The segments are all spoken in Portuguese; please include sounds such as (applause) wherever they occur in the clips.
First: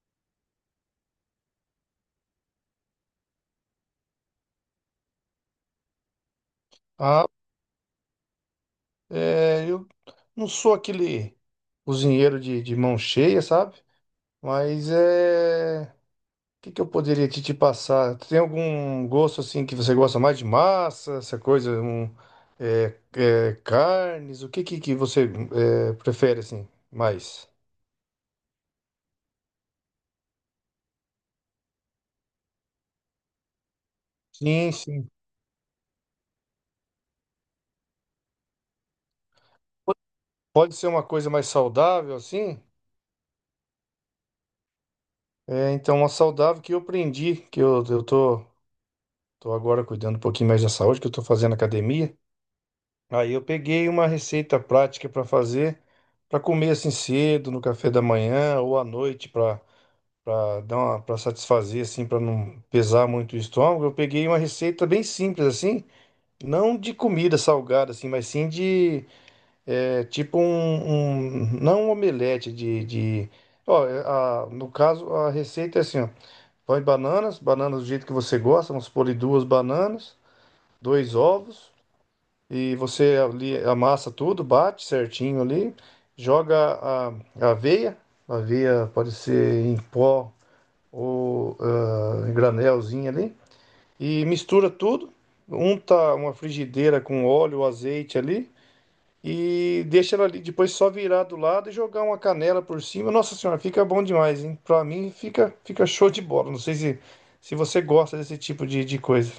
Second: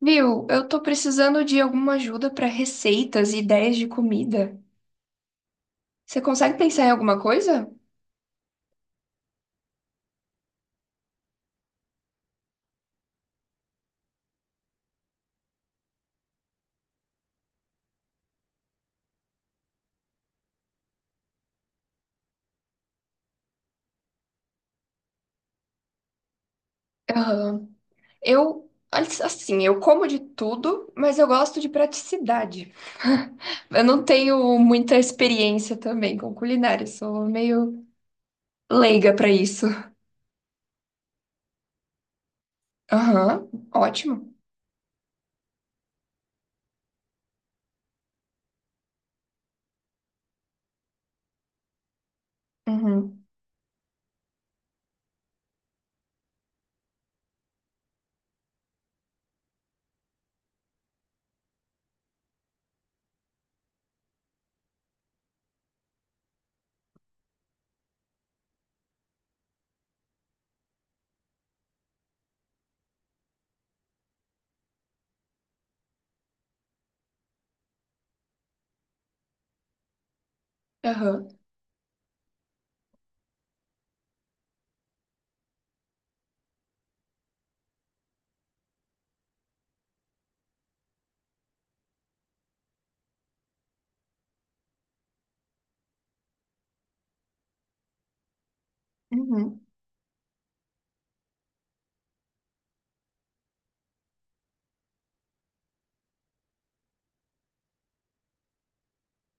Viu, eu tô precisando de alguma ajuda pra receitas e ideias de comida. Você consegue pensar em alguma Ah, coisa? é, eu não sou aquele cozinheiro de mão cheia, sabe? Mas é. O que que eu poderia te passar? Tem algum gosto assim que você gosta mais de massa, essa coisa, carnes? O que que você prefere assim mais? Aham. Eu, assim, eu como de tudo, mas eu gosto de praticidade. Eu não tenho Sim, muita sim. experiência também com culinária, sou meio leiga pra isso. Pode ser uma coisa mais saudável assim? Aham, ótimo. É, então, uma saudável que eu aprendi, que eu tô, tô agora cuidando um pouquinho mais da saúde, que eu tô fazendo academia. Uhum, Aí eu peguei uma receita prática para fazer, para comer assim cedo, no café da manhã ou à noite, para dar uma, para satisfazer assim, para não pesar muito o estômago. Eu peguei uma receita bem simples assim, não de comida salgada assim, mas sim de tipo não um omelete de no caso a receita é assim, ó, põe bananas, bananas do jeito que você gosta, vamos pôr ali duas bananas, dois aham, ovos e você ali amassa tudo, bate certinho ali, joga a aveia, a aveia pode ser em pó ou em granelzinho ali, e mistura tudo, unta uma frigideira com óleo, azeite ali, uhum. e deixa ela ali, depois só virar do lado e jogar uma canela por cima. Nossa senhora, fica bom demais, hein? Pra mim fica, fica show de bola. Não sei se, se você gosta desse tipo de coisa.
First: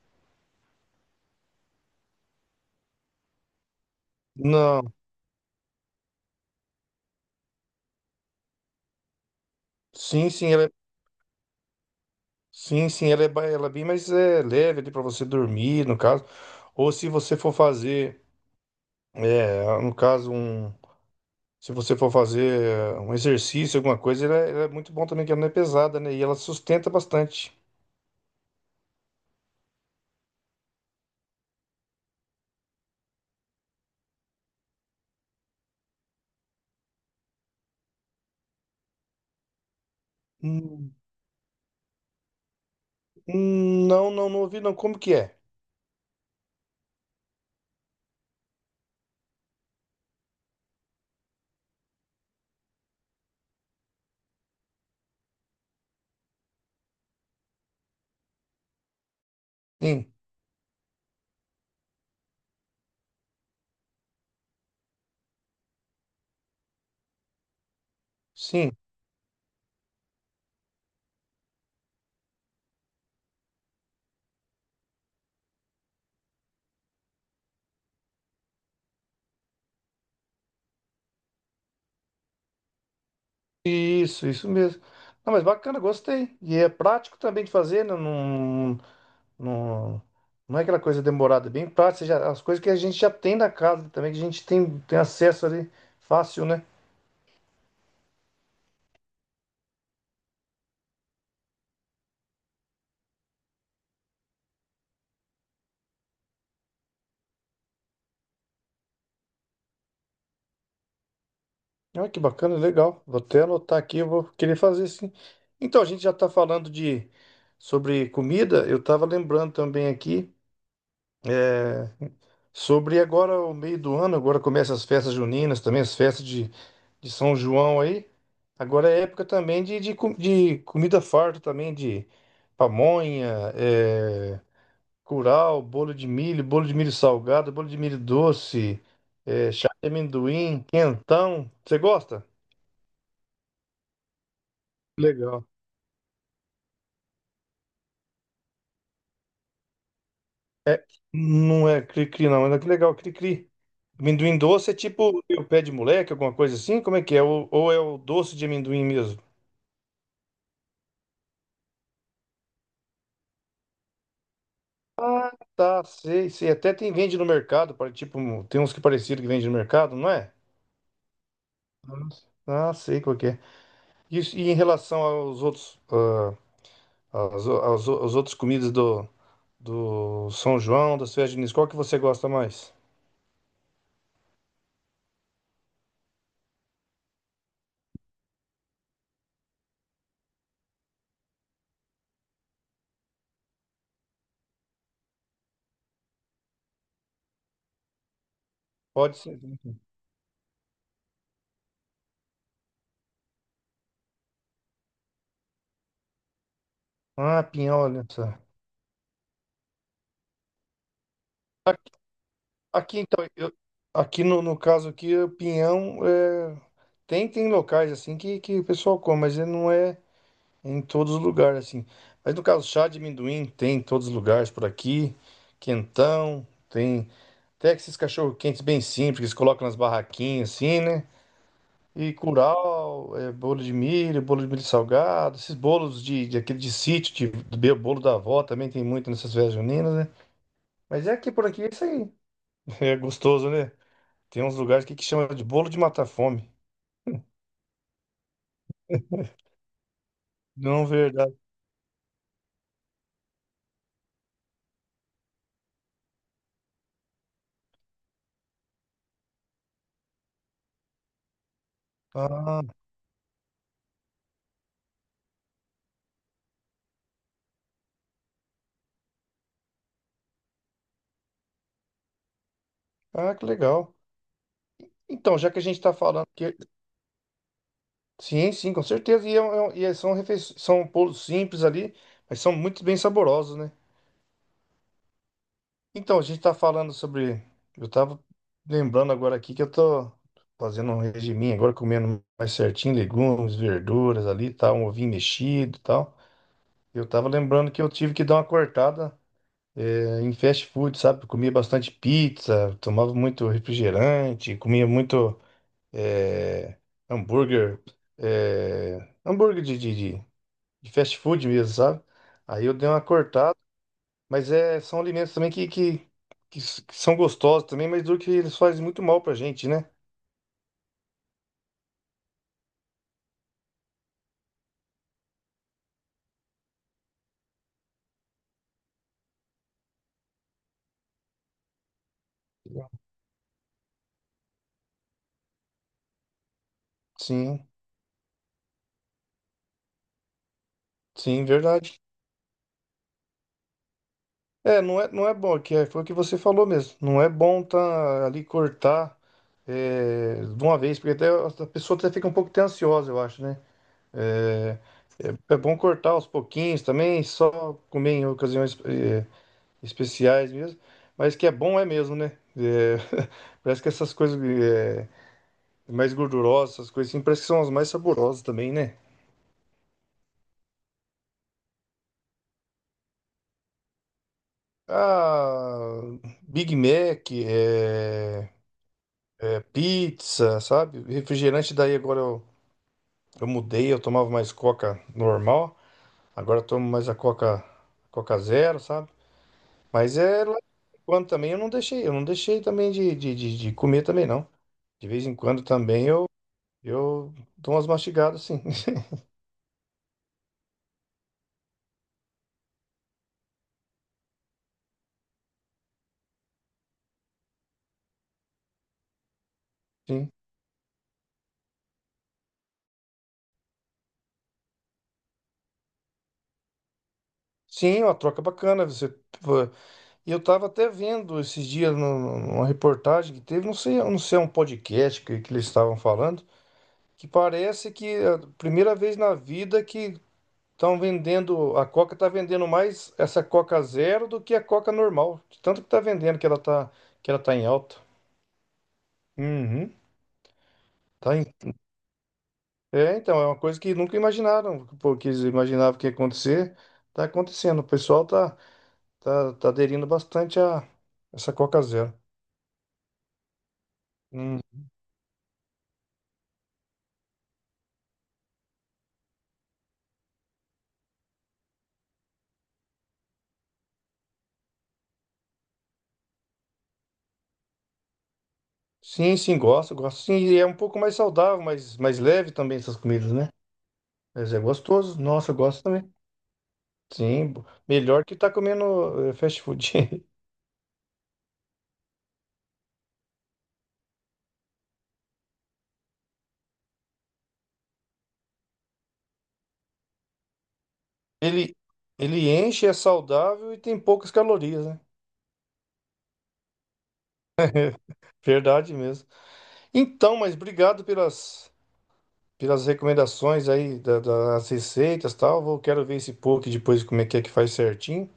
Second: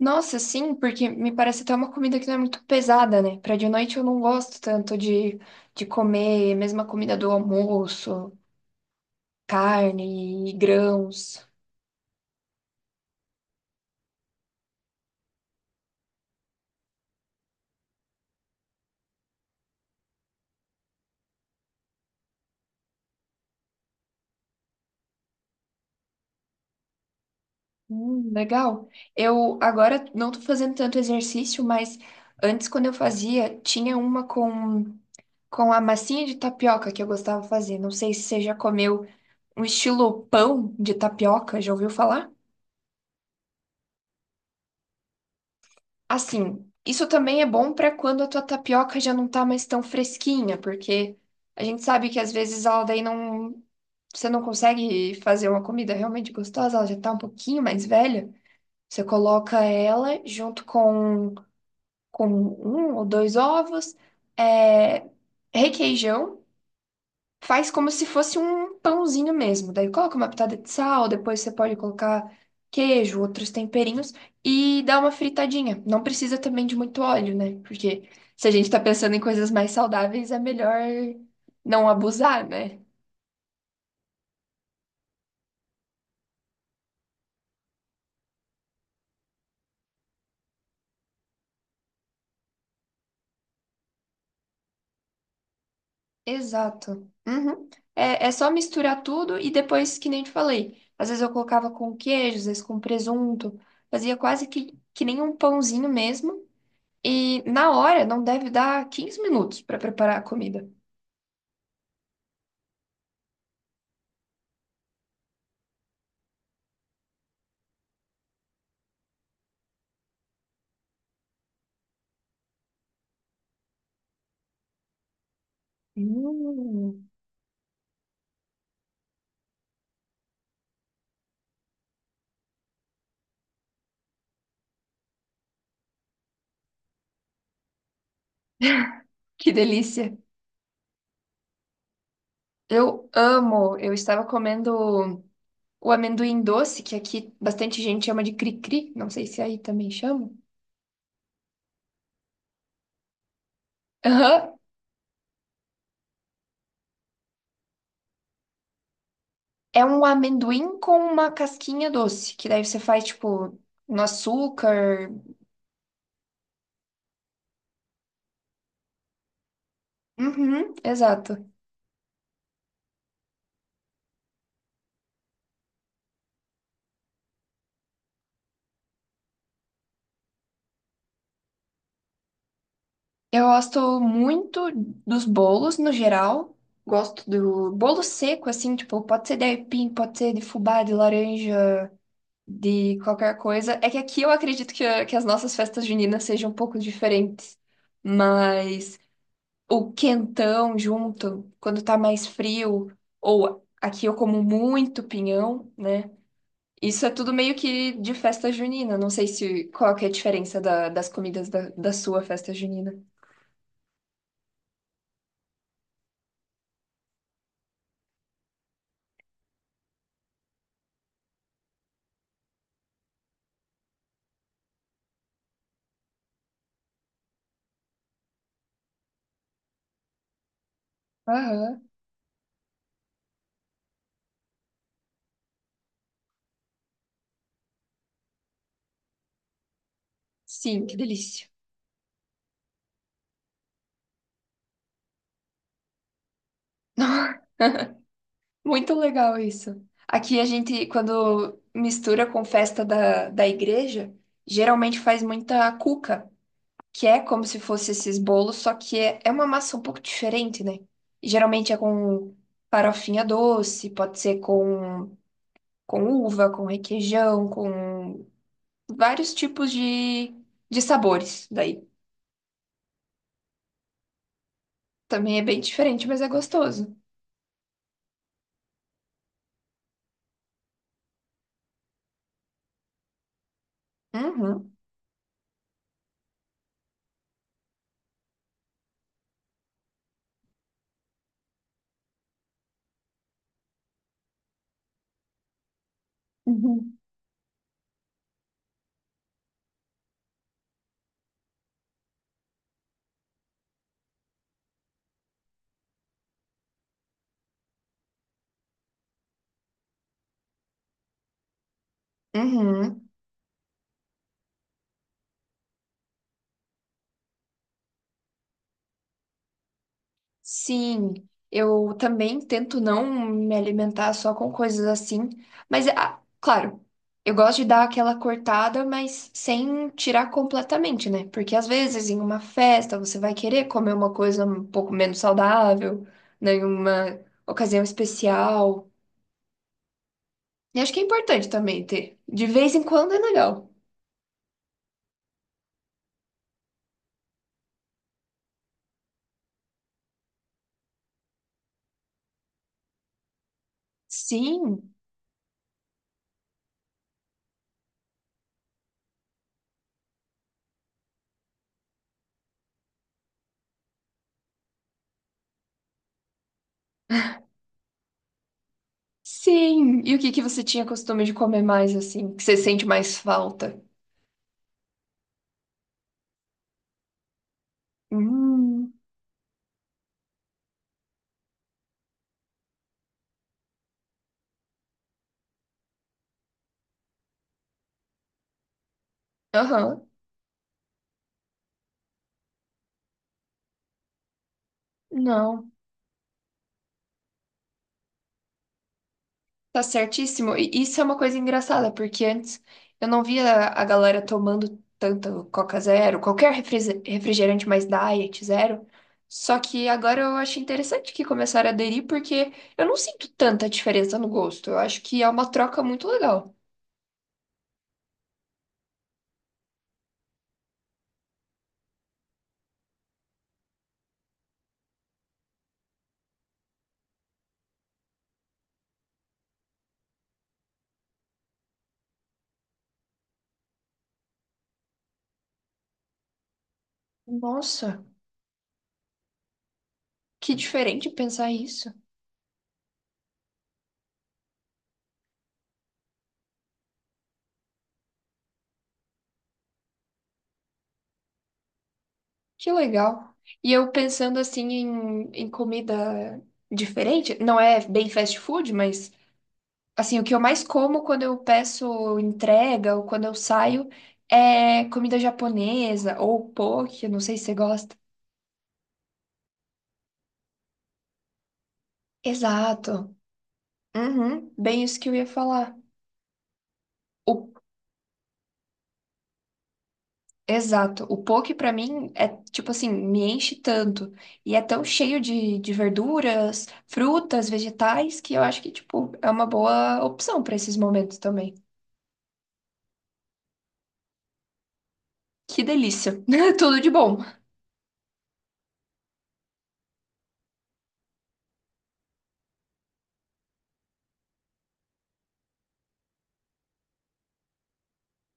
Nossa, sim, porque me parece até uma comida que não é muito pesada, né? Pra de noite eu não gosto Não, tanto de comer mesma comida do almoço, sim, sim, carne, e ela é grãos. Sim, sim, ela é, ela é bem mais é, leve ali para você dormir, no caso. Ou se você for fazer, é, no caso, um, Se você for fazer um exercício, alguma coisa, ela é muito bom também, que ela não é pesada, né? E ela sustenta bastante. Legal. Eu agora não tô fazendo tanto exercício, mas antes, quando eu fazia, tinha uma com a massinha de tapioca que eu gostava de fazer. Não sei se você já comeu um estilo pão de Hum, tapioca, já ouviu falar? Não, não, não ouvi, não. Como que é? Assim, isso também é bom para quando a tua tapioca já não tá mais tão fresquinha, porque a gente sabe que às vezes ela daí não, você não consegue fazer uma comida realmente gostosa, ela já tá um pouquinho mais velha. Você coloca Sim, ela com um ou dois ovos, é, requeijão, faz como se fosse sim. um pãozinho mesmo. Daí coloca uma pitada de sal, depois você pode colocar queijo, outros temperinhos e dá uma fritadinha. Não precisa também de muito óleo, né? Porque se a gente tá pensando em coisas mais saudáveis, é melhor não abusar, né? Isso mesmo. Não, mas bacana, gostei. E é prático também de fazer, não, não é aquela coisa demorada, é bem prático. As coisas que a gente já tem na casa também, que a gente tem, tem acesso ali fácil, né? Exato. Uhum. É, é só misturar tudo e depois, que nem te falei, às vezes eu colocava com queijo, às vezes com presunto, fazia quase que nem um pãozinho mesmo. E na hora, não deve dar 15 minutos para preparar a comida. Olha que bacana, legal. Vou até anotar aqui, eu vou querer fazer sim. Então, a gente já está falando de Sobre comida, eu estava lembrando também aqui é, sobre agora o meio do ano, agora começa as festas juninas também, as festas de Hum, de São João aí. Agora é época também de comida farta também, de pamonha, curau, bolo de milho salgado, bolo de milho doce, que chá de delícia! amendoim, quentão. Você gosta? Eu amo! Eu estava comendo Legal. o amendoim doce, que aqui bastante gente chama de cri-cri, não sei se aí também chama. Não é cri-cri, não. Mas é que legal, cri-cri. Amendoim doce é tipo o pé de moleque, alguma coisa assim? Como é que é? Ou é o doce de amendoim mesmo? É um amendoim com uma casquinha doce, que daí você faz, tipo, no açúcar. Ah, tá, sei, sei. Até tem, vende no mercado, tipo, tem uns que parecido que vende no mercado, não é? Uhum, exato. Ah, sei qual que é. E em relação aos outros, aos outros comidas do São João, das festas juninas, qual que você gosta mais? Eu gosto muito dos bolos, no geral. Gosto do bolo seco, assim, tipo, pode ser de aipim, pode ser de fubá, de laranja, de qualquer coisa. É que aqui eu acredito que as nossas festas juninas sejam um pouco diferentes. Mas Pode ser, né? o quentão junto, quando tá mais frio, ou aqui eu como muito pinhão, né? Isso é tudo Ah, meio pinhão, que olha de só. festa junina. Não sei se qual que é a diferença da- das comidas da, Aqui, da sua festa junina. aqui, então, eu, aqui no caso aqui, o pinhão é, tem locais assim que o pessoal come, mas ele não é em todos os lugares assim. Mas no caso, chá de amendoim tem em todos os lugares por aqui, quentão, tem até esses cachorro-quentes bem simples que eles colocam nas barraquinhas assim, né? Aham. E curau, bolo de milho salgado, esses bolos de aquele de sítio, bolo da avó também tem muito nessas festas juninas, né? Sim, que Mas é aqui por delícia. aqui é isso aí. (laughs) É gostoso, né? Tem uns lugares aqui que chama de bolo de matar fome. (laughs) Muito legal isso. Aqui a Não, gente, verdade. quando mistura com festa da, da igreja, geralmente faz muita cuca, que é como se fosse esses bolos, só que é uma massa um pouco diferente, né? E geralmente é com Ah, farofinha doce, pode ser com uva, com requeijão, com vários tipos de sabores daí. ah, que legal. Também Então, é já que bem a gente está diferente, mas falando é que. gostoso. Sim, sim, com certeza. E, é um- e é- são, refe... são bolos simples ali, mas são muito bem saborosos, né? Uhum. Então, a gente está falando sobre. Eu estava lembrando agora aqui que eu tô fazendo um regiminho agora, comendo mais certinho, legumes, verduras ali, tal, um ovinho mexido e tal. Uhum. Eu estava lembrando que eu tive que dar uma cortada em fast food, sabe? Eu comia bastante pizza, tomava muito refrigerante, comia muito eh, hambúrguer, eh, hambúrguer de fast food mesmo, sabe? Aí eu dei uma Uhum. cortada. Mas é, são alimentos também que são gostosos também, mas do que eles fazem muito mal pra gente, né? Sim, eu também tento não me alimentar só com coisas assim, mas ah, claro, eu gosto de dar aquela cortada, mas sem tirar completamente, né? Porque às vezes em uma festa você vai querer comer uma coisa um pouco menos saudável, né? Em uma Sim, ocasião especial. E acho que é sim, importante também verdade. ter. De vez em quando é legal. É, não é bom, que é, foi o que você falou mesmo. Não é bom tá ali cortar de uma vez, porque até a pessoa até fica um pouco até ansiosa, eu acho, né? É, Sim, é bom cortar aos pouquinhos também, só comer em ocasiões especiais mesmo. Mas que é bom é mesmo, né? É, (laughs) parece que essas coisas. Mais gordurosas, essas coisas assim, parece que são as mais saborosas também, né? sim. E o que que você tinha costume de comer mais assim? Que você sente mais falta? Ah, Big Mac, Hum, pizza, sabe? Refrigerante, daí agora eu mudei, eu tomava mais coca normal, agora eu tomo mais a coca, coca zero, sabe? aham. Mas é lá de quando também eu não deixei também de comer também, não. De vez em quando Não, também eu dou umas mastigadas, sim. (laughs) tá certíssimo. E isso é uma coisa engraçada, porque antes eu não via a galera tomando tanto Coca Zero, qualquer refri- refrigerante mais diet, zero. Só que agora Sim, eu acho interessante que começaram a aderir, porque eu não sinto tanta diferença no gosto. Eu acho que é uma troca muito legal. sim, uma troca bacana. Você. E eu estava até vendo esses dias numa reportagem que teve, não sei, não sei, é um podcast que eles estavam falando, que parece que é a primeira vez na vida que estão vendendo, a Coca está vendendo mais essa Coca Zero do que a Coca normal, de tanto que está vendendo que ela tá em alta. Nossa, Uhum. que diferente Tá pensar em- isso. é, então, é uma coisa que nunca imaginaram, porque eles imaginavam que ia acontecer, tá acontecendo. O pessoal tá, tá, tá aderindo bastante a essa Coca Zero. Que legal. E eu pensando assim em comida diferente, não é bem fast food, mas assim, o que eu mais como quando eu peço entrega ou quando eu saio é comida japonesa ou poke, eu não sei se você gosta. Sim, sim, gosto, gosto. Sim, e é um pouco mais saudável, mais leve também essas Exato. comidas, né? Uhum, Mas é bem isso que eu gostoso. ia Nossa, eu falar. gosto também. O, Sim, melhor que tá comendo fast food. (laughs) exato. O poke pra mim é tipo assim, me enche tanto e é tão cheio de verduras, frutas, vegetais que eu acho que tipo é uma boa opção pra esses momentos também. Ele, ele enche, é saudável e tem poucas calorias, né? Que delícia. (laughs) Tudo de bom. Verdade mesmo. Então, mas obrigado pelas, pelas recomendações aí das receitas e tal. Vou, quero ver esse poke depois como é que faz certinho.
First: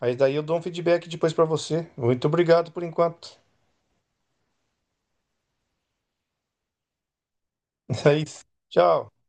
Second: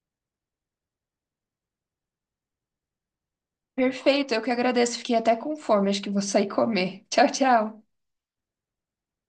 Aí daí eu dou um feedback depois pra você. Muito obrigado por enquanto. Perfeito, eu que agradeço. Fiquei até com fome. Acho que vou sair comer. Tchau, tchau. (laughs) É isso. Tchau.